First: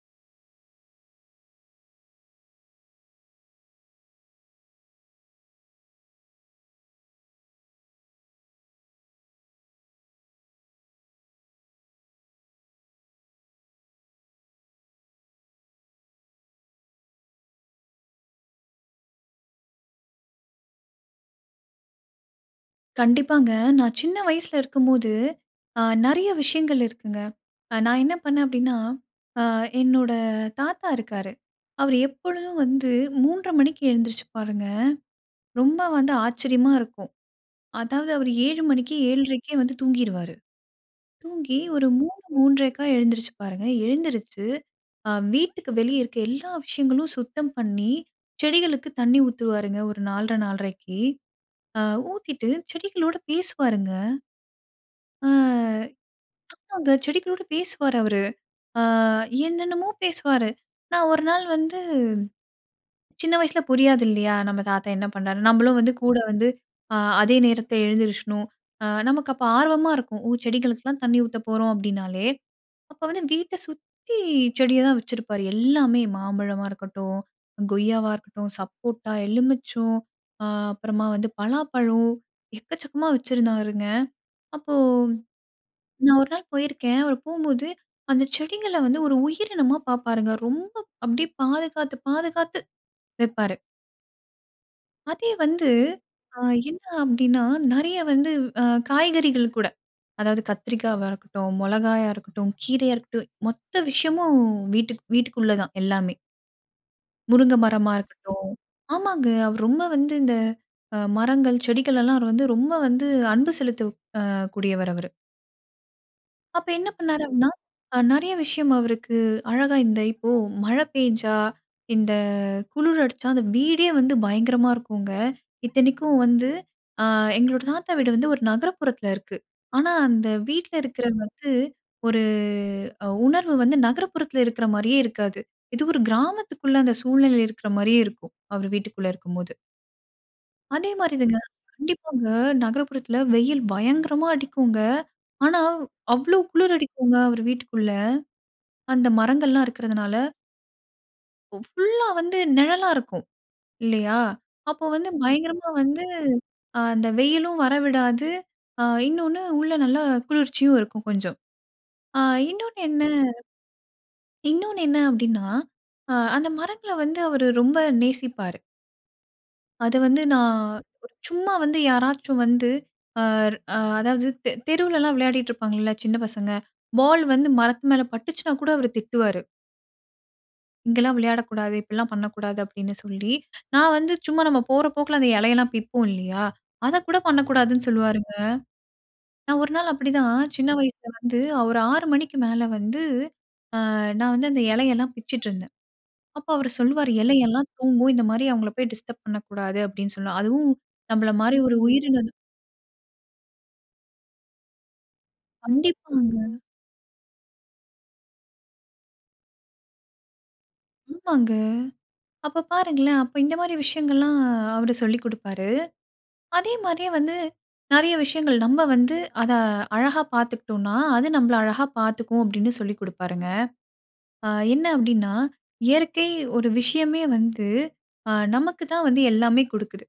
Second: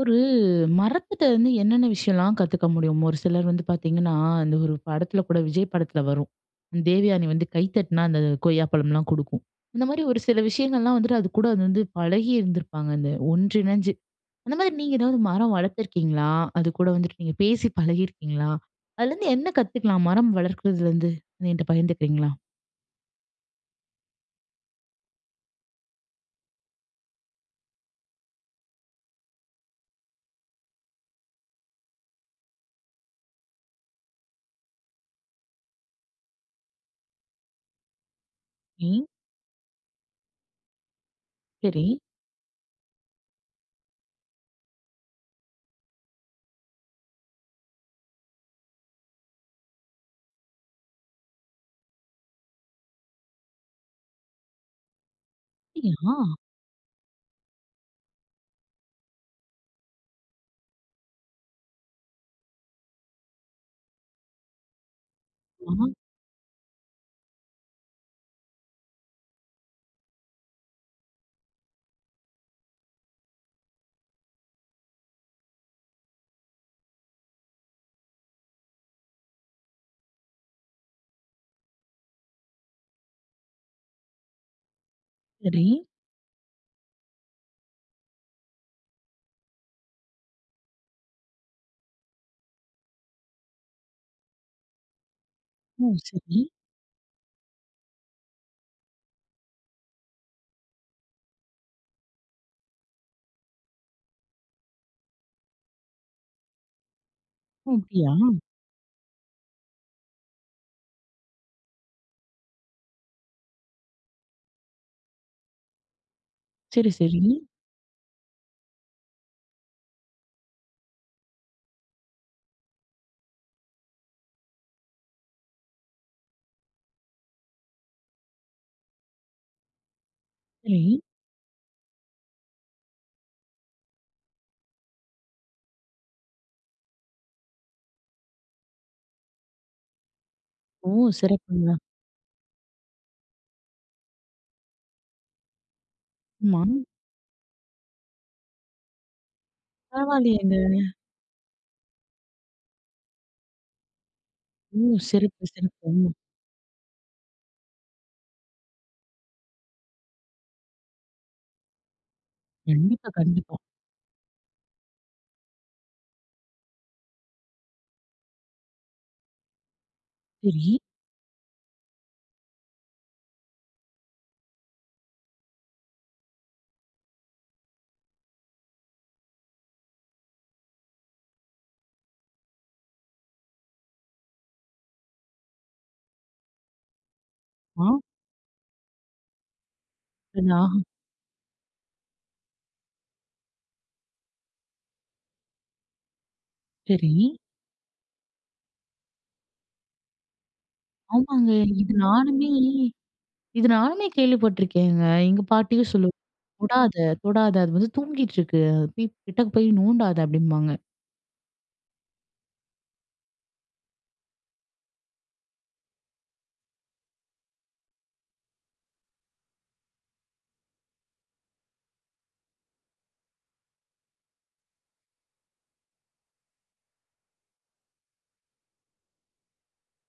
ஒரு மரத்திட்ட வந்து என்னென்ன விஷயம்லாம் கத்துக்க முடியும்? ஒரு சிலர் வந்து பாத்தீங்கன்னா, அந்த ஒரு படத்துல கூட விஜய் படத்துல வரும். தேவயானி வந்து கை தட்டுனா, அந்த கொய்யாப்பழம்லாம் குடுக்கும். இந்த மாரி ஒரு, சில விஷயங்கள்லாம் வந்துட்டு அதுக்கூட அது வந்து பழகிருந்துப்பாங்க. அந்த ஒன்று இணைஞ்சு. அந்தமாதிரி நீங்க ஏதாவது மரம் வளத்துருக்கீங்களா? அதுக்கூட வந்துட்டு நீங்க பேசி பழகியிருக்கீங்களா? அதுலேருந்து என்ன கத்துக்கலாம்? மரம் வளர்க்கறதுலேருந்து எங்கிட்ட பகிர்ந்துக்கிறீங்களா? கண்டிப்பாங்க. நான் சின்ன வயசுல இருக்கும்போது, அ நெறைய விஷயங்கள் இருக்குங்க. அ நான் என்ன பண்ணேன் அப்டீன்னா? அ என்னோட தாத்தா இருக்காரு. அவர் எப்பொழுதும் வந்து 3:30 மணிக்கு எழுந்திரிச்சுப்பாருங்க. ரொம்ப வந்து ஆச்சரியமா இருக்கும். அதாவது அவர் 7:00 மணிக்கே ம். 7:30கே வந்து தூங்கிருவாரு. தூங்கி ஒரு சரி. 3:00 3:30க்கா எழுந்திரிச்சுப்பாருங்க. எழுந்திருச்சு அ வீட்டுக்கு வெளியே இருக்குற எல்லா விஷயங்களும் சுத்தம் பண்ணி, செடிகளுக்கு தண்ணீர் ஊத்துருவாருங்க. ஒரு 4:30 4:30ககு, அ ஊத்திட்டு செடிகளோடு பேசுவாருங்க. அ அப்படியா? ஆமாங்க. செடிகளோடு பேசுவாரு அவரு. அ என்னென்னமோ பேசுவாரு. நான் ஒரு நாள் வந்து சின்ன வயசு புரியாது இல்லயா. "நம்ப தாத்தா என்ன பண்றாரு, நம்பளும் ஆமா. வந்து கூட வந்து அதே நேரத்துல எழுந்திரிச்சணும்." அ நமக்கு அப்போ ஆர்வமா இருக்கும். "ஓ! செடிகளுக்கெல்லாம் தண்ணீ ஊத்த போறோம்." அப்படினாலே. அப்போ வந்து வீட்ட சுத்தி செடிய தான் வச்சிருப்பாரு. எல்லாமே மாம்பழமா இருக்கட்டும், கொய்யாவா இருக்கட்டும், சப்போட்டா, எலுமிச்சொம் அப்புறமா வந்து பலாப்பழம் எக்கச்சக்கமா வச்சிருந்தாருங்க. அப்போ, சரி. நான் ஒரு நாள் போயிருக்கேன், அவர் போகும்போது அந்த செடிகள்ல வந்து ஒரு உயிரினமா பாப்பாருங்க. ரொம்ப அப்படியே பாதுகாத்து, பாதுகாத்து வெப்பாரு. அதே வந்து ம். அ சரி. என்ன அப்படீன்னா, நெறைய வந்து அ காய்கறிகள் கூட, அதாவது கத்திரிக்காவா இருக்கட்டும், மொளகாயா இருக்கட்டும், கீரையா இருக்கட்டும் மொத்த விஷயமும் வீட்டுக் வீட்டுக்குள்ள தான். எல்லாமே. முருங்க ஓ! மரமா அப்படியா? இருக்கட்டும் ஆமாங்க. அவர் ரொம்ப வந்து இந்த அ மரங்கள், செடிகளல்லாம் அவர் வந்து, ரொம்ப வந்து அன்பு செலுத்த அ கூடியவர் அவரு. அப்ப என்ன சரி, சரி. பண்ணாரு அப்படீன்னா, அ நெறைய விஷயம் அவருக்கு அழகா இந்த இப்போ மழை பேஞ்சா, இந்த குளிர் அடிச்சா, அந்த வீடே வந்து பயங்கரமா இருக்குங்க. இத்தனைக்கும் வந்து அ எங்களோட தாத்தா வீடு வந்து, 1 நகரப்புறத்தில இருக்கு. ஆனா அந்த வீட்ல சரி. இருக்கிறது வந்து, ஒரு அ உணர்வு வந்து நகரப்புறத்தில இருக்கிற மாரியே இருக்காது. இது ஒரு கிராமத்துக்குள்ள, அந்த சூழ்நிலையில இருக்கிற மாரியே இருக்கும். அவர் வீட்டுக்குள்ள இருக்கும்போது. ஓ! அதே மாரிதாங்க சிறப்புங்க. கண்டிப்பாங்க. நகரப்புறத்தில வெயில் பயங்கரமா அடிக்கும்ங்க. ஆனாவ், அவ்வளோ ஆமா. குளிர் அடிக்குங்க அவர் வீட்டுக்குள்ள. அந்த மரங்கள்லாம் இருக்கிறதனால. பரவால்லயேங்க. ஒ ஃபுல்‌லா வந்து நிழலா இருக்கும், இல்லையா? ஓ! அப்ப வந்து சிறப்பு, பயங்கரமா சிறப்பு. வந்து, ம். ஆ அந்த வெயிலும் வர விடாது. ஆ இன்னொன்னு, உள்ள நல்ல குளிர்ச்சியும் இருக்கும் கொஞ்சம். ஆ இன்னொன்னு என்ன கண்டிப்பா, கண்டிப்பா. இன்னொன்னு என்ன அப்படீன்னா, ஆ அந்த மரங்கள வந்து, அவரு ரொம்ப நேசிப்பாரு. அது வந்து, நான் சரி. சும்மா வந்து யாராச்சும் வந்து அ அ அதாவது தெ தெருவுல எல்லாம் விளையாடிட்டு இருப்பாங்கள்ல, சின்ன பசங்க. பால் வந்து மரத்து மேல பட்டுச்சுன்னா கூட அவரு திட்டுவாரு. "இங்கேல்லாம் விளையாடக்கூடாது. இப்படில்லாம் பண்ணக்கூடாது." அப்படின்னு சொல்லி. நான் வந்து சும்மா நம்ப போற போக்குல அந்த இலையெல்லாம் பிப்போம். இல்லயா? அத கூட பண்ணக்கூடாதுன்னு அ சொல்வாருங்க. நான் ஒரு நாள் அப்படிதான், சின்ன [unintelligible] வயசுல வந்து ஒரு 6 மணிக்கு மேல வந்து, அ நான் வந்து அந்த இலையெல்லாம் பிச்சுட்டு இருந்தேன். அப்போ அவரு சொல்வாரு, சரி. "இலையெல்லாம் தூங்கும். இந்த மாரி அவங்கள போய் டிஸ்டர்ப் பண்ணக்கூடாது." அப்படீன்னு சொல்ல "அதுவும் நம்பள ஆமாங்க. மாரி ஒரு இது உயிரினம்தா" நானுமே இது நானுமே கேள்வி பட்டுருக்கேங்க. எங்க பாட்டியும் சொல்லு கண்டிப்பாங்க. "தொடாத! தொடாத! அது வந்து தூங்கிட்டிருக்கு. அத போய், கிட்டக போய் நோண்டாத." அப்படின்பாங்க. ஆமாங்க. அப்ப பாருங்களேன்! அப்ப இந்த மாரி விஷயங்கள்லாம் அவரு சொல்லிக் குடுப்பாரு. அதே மாதிரியே வந்து நெறைய விஷயங்கள் "நம்ப வந்து அத அழகா பாத்துக்கிட்டோம்னா, அது நம்பள அழகா பாத்துக்கும்." அப்படின்னு சொல்லிக் குடுப்பாருங்க. அ என்ன அப்படின்னா? "இயற்கை ஒரு விஷயமே வந்து அ நமக்கு தான் வந்து எல்லாமே குடுக்குது."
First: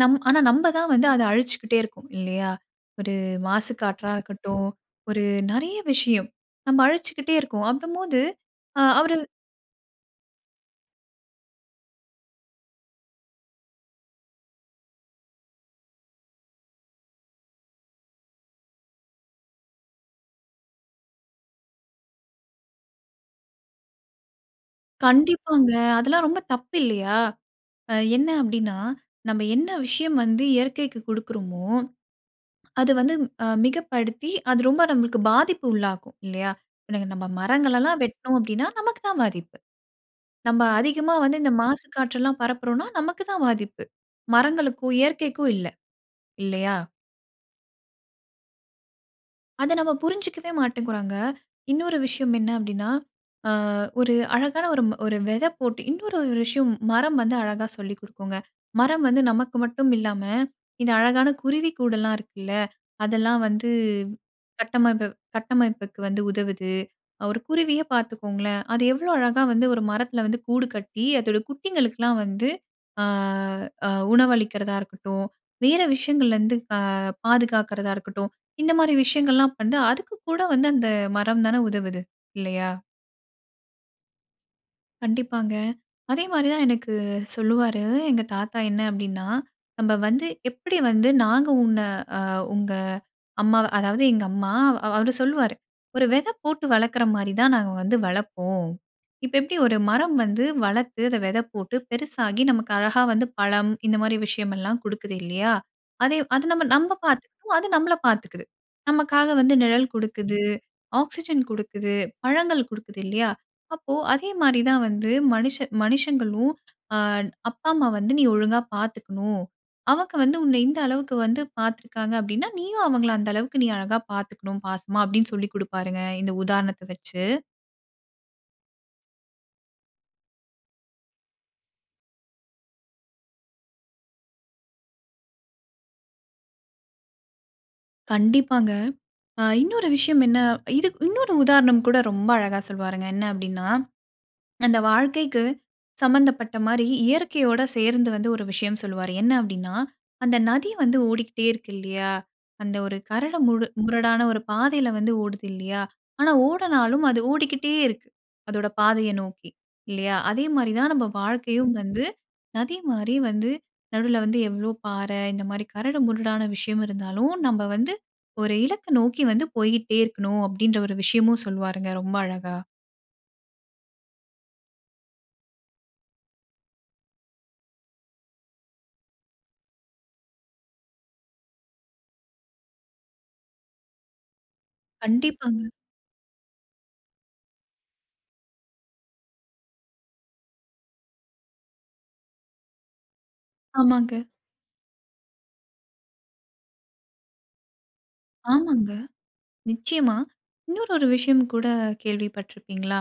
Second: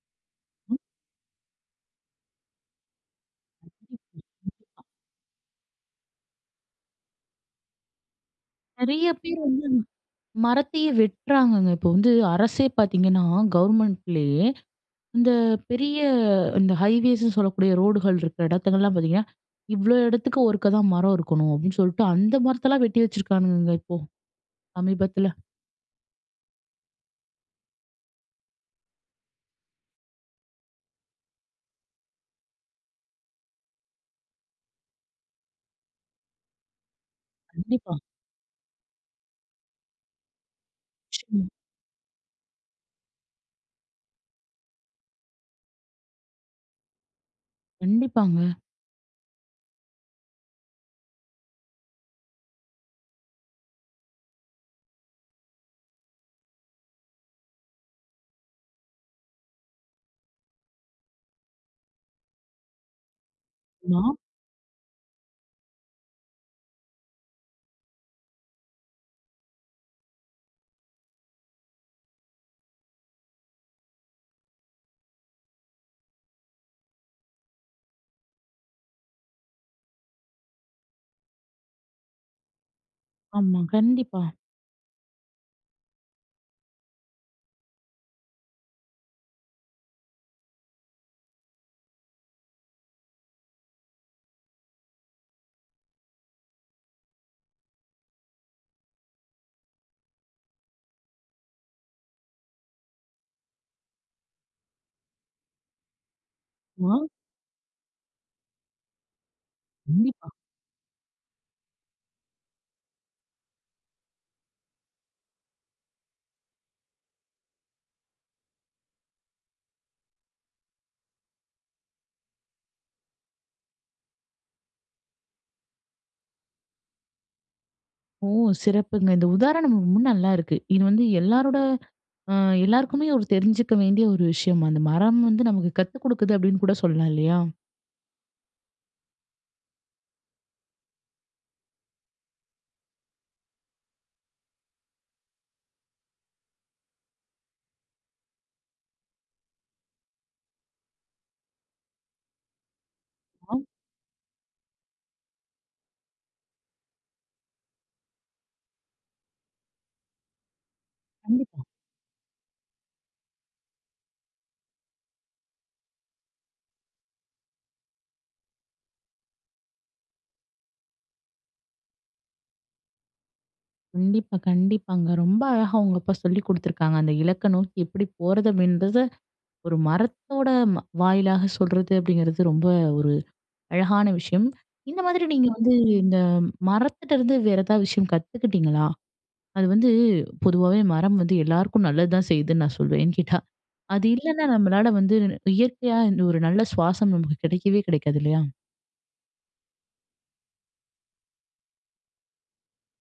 நம் ஆனா நம்ப ம். தான் வந்து அத அழிச்சுக்கிட்டே இருக்கோம், இல்லையா? ஒரு மாசு காற்றா [unintelligible] இருக்கட்டும், பா. ஒரு நெறைய விஷயம் நம்ம அழிச்சுக்கிட்டே இருக்கோம், அப்பம்போது அ நெறைய அவரு பேர் வந்து மரத்தையே வெட்டுறாங்கங்க. இப்போ வந்து அரசே பார்த்தீங்கன்னா, கவர்மெண்ட்லேயே இந்த பெரிய இந்த ஹைவேஸ்ன்னு சொல்லக்கூடிய ரோடுகள் இருக்க இடத்துங்கல்லாம் பார்த்தீங்கன்னா, "இவ்வளோ இடத்துக்கு ஒருக்கா தான் மரம் இருக்கணும்." அப்படீன்னு சொல்ட்டு, அந்த மரத்தல்லாம் வெட்டி வச்சிருக்கானுங்கங்க இப்போ, சமீபத்தில. கண்டிப்பாங்க. அதெல்லாம் ரொம்ப தப்பு இல்லையா? அ என்ன அப்படீன்னா, நம்ம என்ன விஷயம் வந்து இயற்கைக்கு கொடுக்குறோமோ, அது வந்து அ மிகப்படுத்தி அது ரொம்ப நம்பளுக்கு பாதிப்பு உள்ளாக்கும், இல்லையா? இன்னைக்கு நம்ம கண்டிப்பா. மரங்களல்லாம் வெட்டுனோம் அப்படீன்னா, நமக்கு தான் பாதிப்பு. நம்ம அதிகமா வந்து ம், இந்த மாசு காற்றுல்லாம் பரப்புறோன்னா, நமக்கு தான் பாதிப்பு. மரங்களுக்கும், இயற்கைக்கும் இல்ல, இல்லையா? கண்டிப்பாங்க. அத நம்ம புரிஞ்சுக்கவே மாட்டேங்குறோங்க. இன்னொரு விஷயம் என்ன அப்படீன்னா, அ ஒரு அழகான ஒரு ம் ஒரு வெதை போட்டு இன்னொரு ஒரு விஷயம் மரம் வந்து அழகா சொல்லி குடுக்குங்க. மரம் வந்து நமக்கு மட்டும் இல்லாம, இந்த அழகான குருவிக்கூடெல்லாம் இருக்குல்ல, அதெல்லாம் வந்து நா. கட்டமப்பு கட்டமைப்புக்கு வந்து உதவுது. ஒரு குருவியே பாத்துக்கோங்களேன், அது எவ்வளோ அழகா வந்து ஒரு மரத்தில வந்து கூடு கட்டி அதோட குட்டிங்களுக்குலாம் வந்து ஆ, ஆ உணவு அளிக்கிறதா இருக்கட்டும், வேற விஷயங்கள்லருந்து அ பாதுகாக்குறதா இருக்கட்டும், இந்தமாரி விஷயங்கள்லாம் வந்து, அதுக்குக்கூட வந்து அந்த மரம் தான உதவுது, இல்லையா? ஆமா, கண்டிப்பா. கண்டிப்பாங்க. அதே மாரி தான் எனக்கு சொல்லுவாரு, எங்க தாத்தா. என்ன அப்படின்னா? "நம்ம வந்து எப்படி வந்து, நாங்க உன்ன அ உங்க அம்மாவ அதாவது எங்க அம்மா." அவ் அவரு சொல்லுவாரு, "ஒரு விதை போட்டு வளக்கிற மாரி தான், நாங்க வந்து வளப்போம். இப்போ எப்படி ஒரு மரம் வந்து வளர்த்து, அதை விதை போட்டு, பெருசாகி நமக்கு அழகா வந்து பழம், இந்த மாரி விஷயம் எல்லாம் குடுக்குது. இல்லையா? அதே அது நம்ம நம்ப [unintelligible] பாத்துக்கும். அது நம்மள பாத்துக்குது. நமக்காக வந்து நிழல் கண்டிப்பா. குடுக்குது. ஆக்சிஜன் குடுக்குது. பழங்கள் குடுக்குது இல்லையா? அப்போ, அதே மாரி தான் வந்து, மனுஷ மனுஷங்களும் அ அப்பா, அம்மா வந்து நீ ஒழுங்கா பாத்துக்கணும். அவங்க வந்து, உன்னை இந்த அளவுக்கு வந்து பாத்துருக்காங்க அப்படின்னா, நீயும் அவங்கள அந்த அளவுக்கு, நீ அழகா பாத்துக்கணும், பாசமா." அப்படின்னு சொல்லி குடுப்பாருங்க, இந்த உதாரணத்தை வெச்சு. ஓ! சிறப்புங்க. இந்த உதாரணம் ரொம்ப நல்லாருக்கு. இது வந்து எல்லாருட அ எல்லாருக்குமே ஒரு தெரிஞ்சுக்க வேண்டிய ஒரு விஷயம். "அந்த மரம் வந்து, நமக்கு கத்துக்குடுக்குது." அப்படின்னு கூட சொல்லலாம் இல்லையா? கண்டிப்பாங்க. அ இன்னொரு விஷயம் என்ன இதுக் இன்னொரு உதாரணம் கூட ரொம்ப அழகா சொல்வாருங்க. என்ன அப்டின்னா அந்த வாழ்க்கைக்கு சம்மந்தப்பட்ட மாரி இயற்கையோட சேர்ந்து வந்து, ஒரு விஷயம் சொல்லுவாரு. என்ன அப்டின்னா? "அந்த நதி வந்து ஓடிகிட்டே இருக்கு. இல்லையா! அந்த ஒரு கரடு முடு முரடான ஒரு பாதையில வந்து ஓடுது. இல்லையா! ஆனா ஓடுனாலும், அது ஓடிக்கிட்டே இருக்கு, அதோட பாதைய நோக்கி. இல்லையா? அதே மாரி தான் நம்ம கண்டிப்பா. வாழ்க்கையும் வந்து, நதி மாரி வந்து நடுவுல வந்து, எவ்வளோ பாறை இந்த மாரி கரடு முரடான விஷயம் இருந்தாலும், நம்ப வந்து ஒரு இலக்க நோக்கி வந்து போய்க்கிட்டே இருக்கணும்." அப்படின்ற ஒரு விஷயமும் சொல்வாருங்க, ரொம்ப அழகா. கண்டிப்பா, கண்டிப்பாங்க. ரொம்ப அழகா உங்க அப்பா சொல்லி குடுத்துருக்காங்க. அந்த இலக்கணம் எப்படி போறது அப்படின்றத, ஒரு மரத்தோட மா வாயிலாக சொல்லுறது, அப்படிங்குறது ரொம்ப ஒரு அழகான விஷயம். இந்த மாரி நீங்க கண்டிப்பாங்க. வந்து இந்த மரத்திட்டருந்து வேற ஏதாவது விஷயம் கத்துக்கிட்டிங்களா? அது வந்து பொதுவாகவே மரம் வந்து எல்லாருக்கும் நல்லது தான் செய்யுதுன்னு நான் சொல்வேன். ஏன்னு கேட்டா, அது ஆமாங்க. இல்லனா நம்பளால வந்து நு நு இயற்கையா இந்த ஒரு நல்ல சுவாசம் நமக்கு கிடைக்கவே கிடைக்காது, இல்லயா? ஆமாங்க. நிச்சயமா இன்னொரு ஒரு விஷயம் கூட கேள்விப்பட்டிருப்பீங்களா?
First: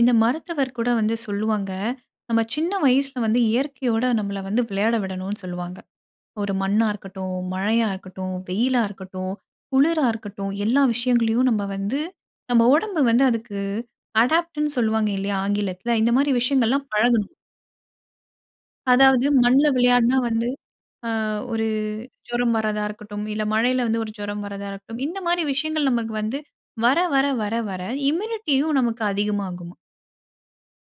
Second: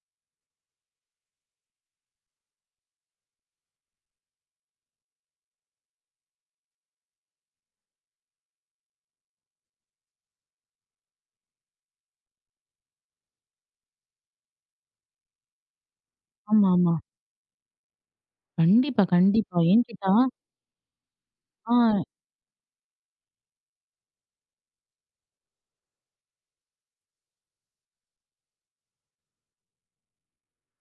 இந்த மருத்துவர் கூட வந்து சொல்லுவாங்க, நம்ப சின்ன வயசுல வந்து இயற்கையோட நம்பள வந்து விளையாட விடனும்னு சொல்லுவாங்க. ஒரு மண்ணா இருக்கட்டும், மழையா இருக்கட்டும், வெயிலா இருக்கட்டும், குளிரா இருக்கட்டும் எல்லா விஷயங்களையும் நம்ப வந்து நம்ப உடம்பு வந்து அதுக்கு அடாப்ட்னு சொல்வாங்க இல்லயா, ஆங்கிலத்துல? இந்த மாதிரி விஷயங்கள்லாம் ஆமாமா. பழகணும். கண்டிப்பா அதாவது கண்டிப்பா. மண்ணுல ஏன்னு கேட்டா விளையாடினா வந்து ஆ ஒரு ஆ. ஜுரம் வரதா இருக்கட்டும், இல்ல மழையில வந்து ஒரு ஜுரம் வரதா இருக்கட்டும், இந்த மாதிரி விஷயங்கள் நமக்கு வந்து வர வர வர வர இம்யூனிட்டியும் நமக்கு அதிகமாகுமாம்.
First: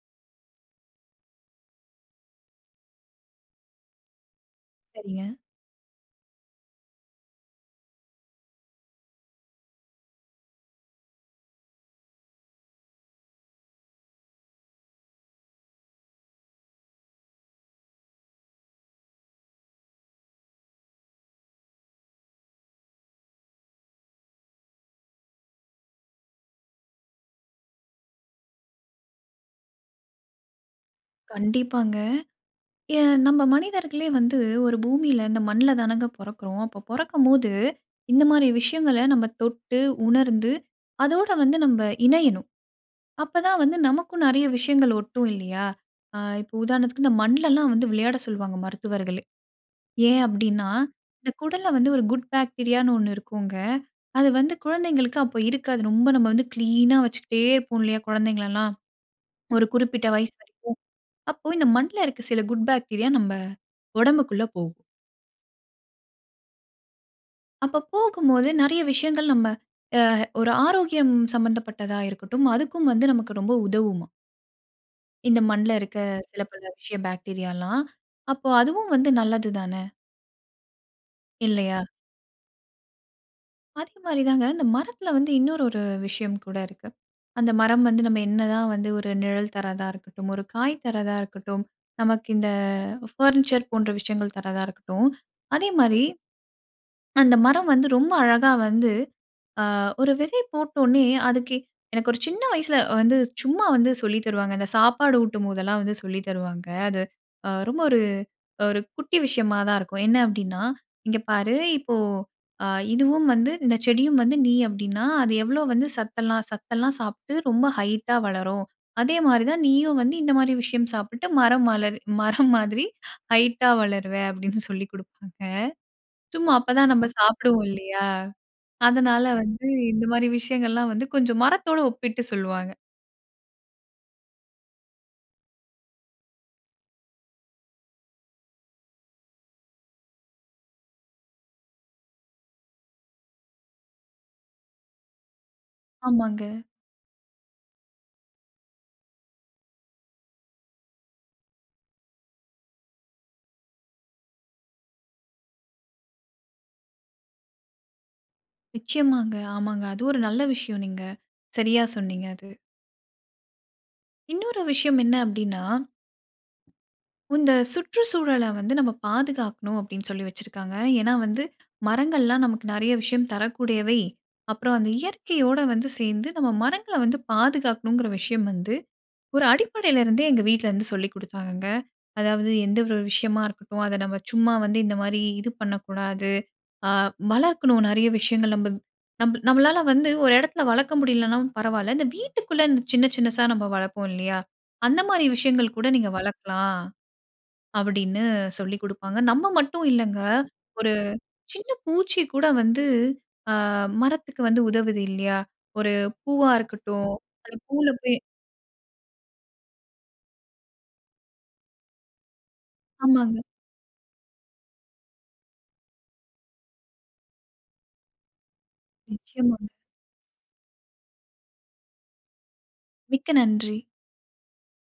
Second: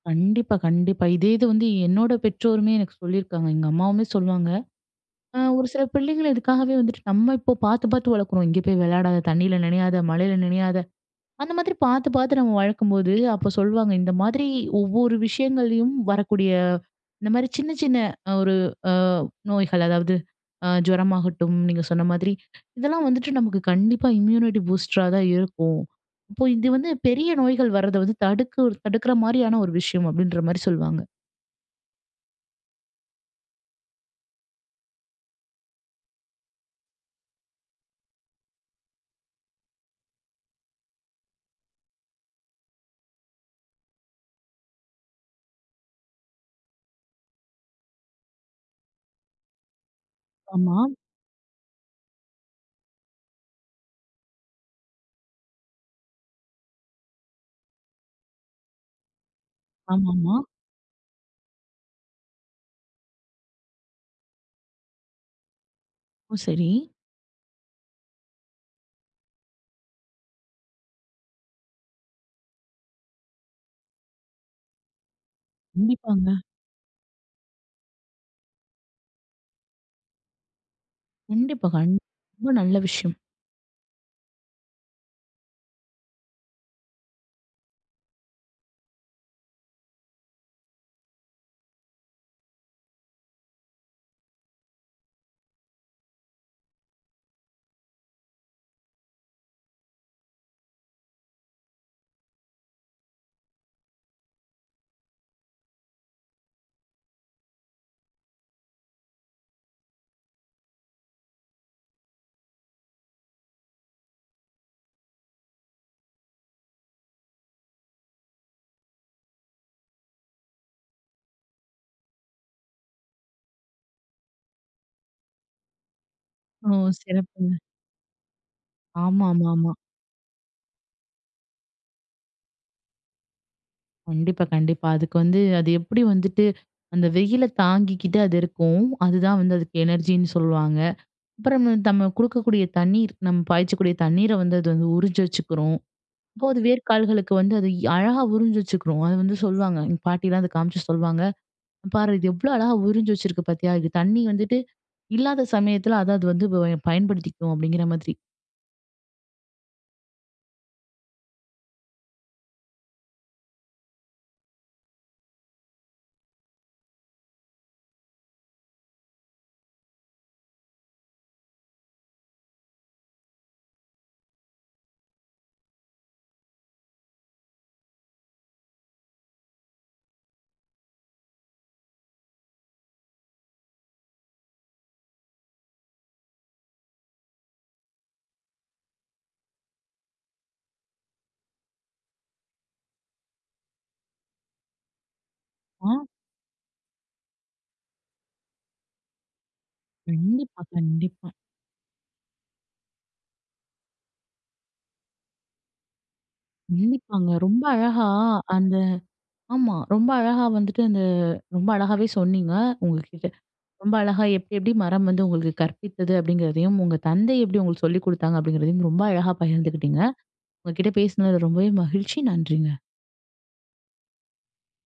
கண்டிப்பா, கண்டிப்பா. இதே இது வந்து என்னோட பெற்றோருமே எனக்கு சொல்லியிருக்காங்க. எங்க அம்மாவுமே சொல்லுவாங்க. சரிங்க. அ ஒரு சில பிள்ளைங்கள் இதுக்காகவே வந்துட்டு நம்ம இப்போ பார்த்து, பார்த்து வளர்க்குறோம். இங்கே போய் விளையாடாத! தண்ணில நினையாத! மழையில நினயாத! அந்த மாதிரி பார்த்து, பார்த்து நம்ம வளர்க்கும்போது, அப்போ சொல்வாங்க, இந்த மாதிரி ஒவ்வொரு விஷயங்கள்லயும் வரக்கூடிய இந்தமாரி சின்ன, சின்ன அ ஒரு அ நோய்கள் அதாவது அ ஜுரமாகட்டும், நீங்க சொன்ன மாதிரி, இதெல்லாம் வந்துட்டு நமக்கு கண்டிப்பா இம்யூனிட்டி பூஸ்டரா தான் இருக்கும். அப்போ இது வந்து பெரிய நோய்கள் வர்றத வந்து தடுக்கு தடுக்கிறமாரியான ஒரு விஷயம் அப்பிடின்றமாரி சொல்வாங்க. கண்டிப்பாங்க. ஏன் நம்ம மனிதர்களே வந்து ஒரு பூமியில இந்த மண்ல தானங்க பொறக்கிறோம். அப்போ, பொறக்கும்போது, இந்த மாரி விஷயங்கள நம்ம தொட்டு, உணர்ந்து அதோடு வந்து நம்ம இணையணும். அப்பதான் வந்து நமக்கும் நிறைய விஷயங்கள் ஒட்டும் இல்லயா! அ இப்ப உதாரணத்துக்கு இந்த மண்ல எல்லாம் வந்து விளையாட சொல்வாங்க. மருத்துவர்களே, ஏன் அப்பிடின்னா, ஆமா. இந்த குடல்ல வந்து ஒரு குட் பாக்டீரியான்னு ஒண்ணு இருக்குங்க. அது வந்து குழந்தைங்களுக்கு அப்ப இருக்காது. ரொம்ப நம்ம வந்து கிளீனா வச்சுக்கிட்டே இருப்போம் இல்லயா! குழந்தைங்கள எல்லாம். ஒரு குறிப்பிட்ட வயது ஆமாமா. வரைக்கும். அப்போ இந்த மண்ல இருக்க சில குட் பாக்டீரியா நம்ப உடம்புக்குள்ள போகும். ஓ, சரி. அப்ப போகும்போது நறைய விஷயங்கள், நம்ம அ ஒரு ஆரோக்கியம் சம்பந்தப்பட்டதா இருக்கட்டும், அதுக்கும் வந்து நமக்கு ரொம்ப உதவுமாம். இந்த மண்ல இருக்க கண்டிப்பாங்க. சில பல விஷய பாக்டீரியாலாம், அப்ப அதுவும் வந்து நல்லதுதானே? கண்டிப்பா, இல்லையா? கண்டிப்பா. ரொம்ப நல்ல விஷயம். அதே மாரிதாங்க. இந்த மரத்துல வந்து இன்னொரு ஒரு விஷயம் கூட இருக்கு. அந்த மரம் வந்து நம்ம என்னதான் வந்து ஒரு நிழல் தர்றதா இருக்கட்டும், ஒரு காய் தர்றதா இருக்கட்டும், நமக்கு இந்த பர்னிச்சர் போன்ற விஷயங்கள் தர்றதா இருக்கட்டும். அதே மாரி, அந்த மரம் வந்து ரொம்ப அழகா வந்து அ ஒரு விதை போட்ட ஒடனே அதுக்கு எனக்கு ஒரு சின்ன வயசுல வந்து சும்மா வந்து சொல்லித் தருவாங்க, இந்த சாப்பாடு ஊட்டும்போதுலாம் வந்து சொல்லித் தருவாங்க. அது அ ரொம்ப ஒரு ஒரு குட்டி விஷயமாதான் இருக்கும். என்ன அப்டின்னா, "இங்க பாரு இப்போ அ இதுவும் வந்து இந்தச் செடியும் வந்து நீ அப்டின்னா, அது எவ்ளோ வந்து சத்தெல்லாம், சத்தெல்லாம் சாப்ட்டு ரொம்ப ஹைட்டா வளரும். அதே மாரி தான் நீயும் வந்து இந்த மாரி விஷயம் சாப்பிட்டு மரம் மலர் மரம் மாதிரி, ஹைட்டா வளருவ." அப்டின்னு சொல்லி குடுப்பாங்க. சும்மா ஓ, அப்பதான் நம்ம சிறப்புங்க. சாப்டுவோம் இல்லையா? அதனால ஆமா, ஆமா, வந்து ஆமா. இந்த மாரி விஷயங்கள்லாம் வந்து கொஞ்சம் மரத்தோட ஒப்பிட்டு சொல்வாங்க. கண்டிப்பா, கண்டிப்பா. அதுக்கு வந்து அது எப்டி வந்துட்டு, அந்த வெயில தாங்கிக்கிட்டு அது இருக்கும், அதுதான் வந்து அதுக்கு எனர்ஜினு சொல்வாங்க. அப்பறம் நம்ம குடுக்கக்கூடிய தண்ணீர் நம்ம பாய்ச்சக்கூடிய தண்ணீர வந்து அது வந்து உறிஞ்சி வச்சுக்குறும். அப்போ ஆமாங்க. அது வேர்க்கால்களுக்கு வந்து அது அழகா உறிஞ்சி வச்சுக்றும். அது வந்து சொல்லுவாங்க, எங்க பாட்டிலாம் இத காமிச்சு சொல்லுவாங்க. "இங்க பாரு, இது எவ்ளோ அழகா உறிஞ்சு வச்சிருக்கு பாத்தியா? இது தண்ணி வந்துட்டு இல்லாத சமயத்ல அத அது வந்து பயன்படுத்திக்கும்" அப்டிங்கற மாதிரி. நிச்சயமாங்க. ஆமாங்க அதுவும் ஒரு நல்ல விஷயம், நீங்க சரியா சொன்னீங்க அது. இன்னொரு விஷயம் என்ன அப்டீனா இந்த சுற்றுச்சூழல வந்து நம்ம பாதுகாக்கணும் அப்டீன்னு சொல்லி வச்சிருக்காங்க. ஏன்னா வந்து, மரங்கள்லாம் நமக்கு நறைய விஷயம் தரக்கூடியவை. அப்றம் அந்த இயற்கையோட வந்து சேர்ந்து, நம்ம மரங்கள வந்து பாதுகாக்கணும்ங்கற விஷயம் வந்து ஒரு அடிப்படைல இருந்தே எங்க வீட்லருந்து சொல்லிக்குடுத்தாங்கங்க. அதாவது எந்த ஒரு விஷயமா இருக்கட்டும், அத நம்ம சும்மா வந்து இந்த மாரி இது பண்ணக்கூடாது. அ வளர்க்கணும் நறைய விஷயங்கள் நம்ம நம் நம்மளால வந்து ஒரு எடத்துல வளர்க்க முடியலனாலும் பரவால்ல, இந்த வீட்டுக்குள்ள இந்த சின்ன, சின்னசா நம்ம வளர்ப்போம் இல்லையா? அந்த மாரி விஷயங்கள் கூட அ. நீங்க வளர்க்கலாம். அப்டீன்னு சொல்லிக்குடுப்பாங்க. நம்ம மட்டும் இல்லங்க, கண்டிப்பா, ஒரு கண்டிப்பா. சின்ன பூச்சி கூட வந்து அ மரத்துக்கு வந்து உதவுது இல்லையா? ஒரு பூவா இருக்கட்டும், நின்னிப்பாங்க, அந்த ரொம்ப பூவ்ல அழகா. போய் அந்த ஆமா ரொம்ப அழகா வந்துட்டு, அந்த ரொம்ப அழகாவே சொன்னீங்க. உங்ககிட்ட ஆமாங்க. ரொம்ப அழகா எப்டி, எப்டி மரம் வந்து உங்களுக்கு கற்பித்தது? அப்டீங்கறதையும், உங்க தந்தை எப்டி உங்களுக்கு சொல்லிக்குடுத்தாங்க? அப்டீங்கறதையும் ரொம்ப அழகா நிச்சயமாங்க. பகிர்ந்துக்கிட்டீங்க. உங்ககிட்ட பேசுனதுல ரொம்பவே மகிழ்ச்சி நன்றிங்க. மிக்க நன்றி.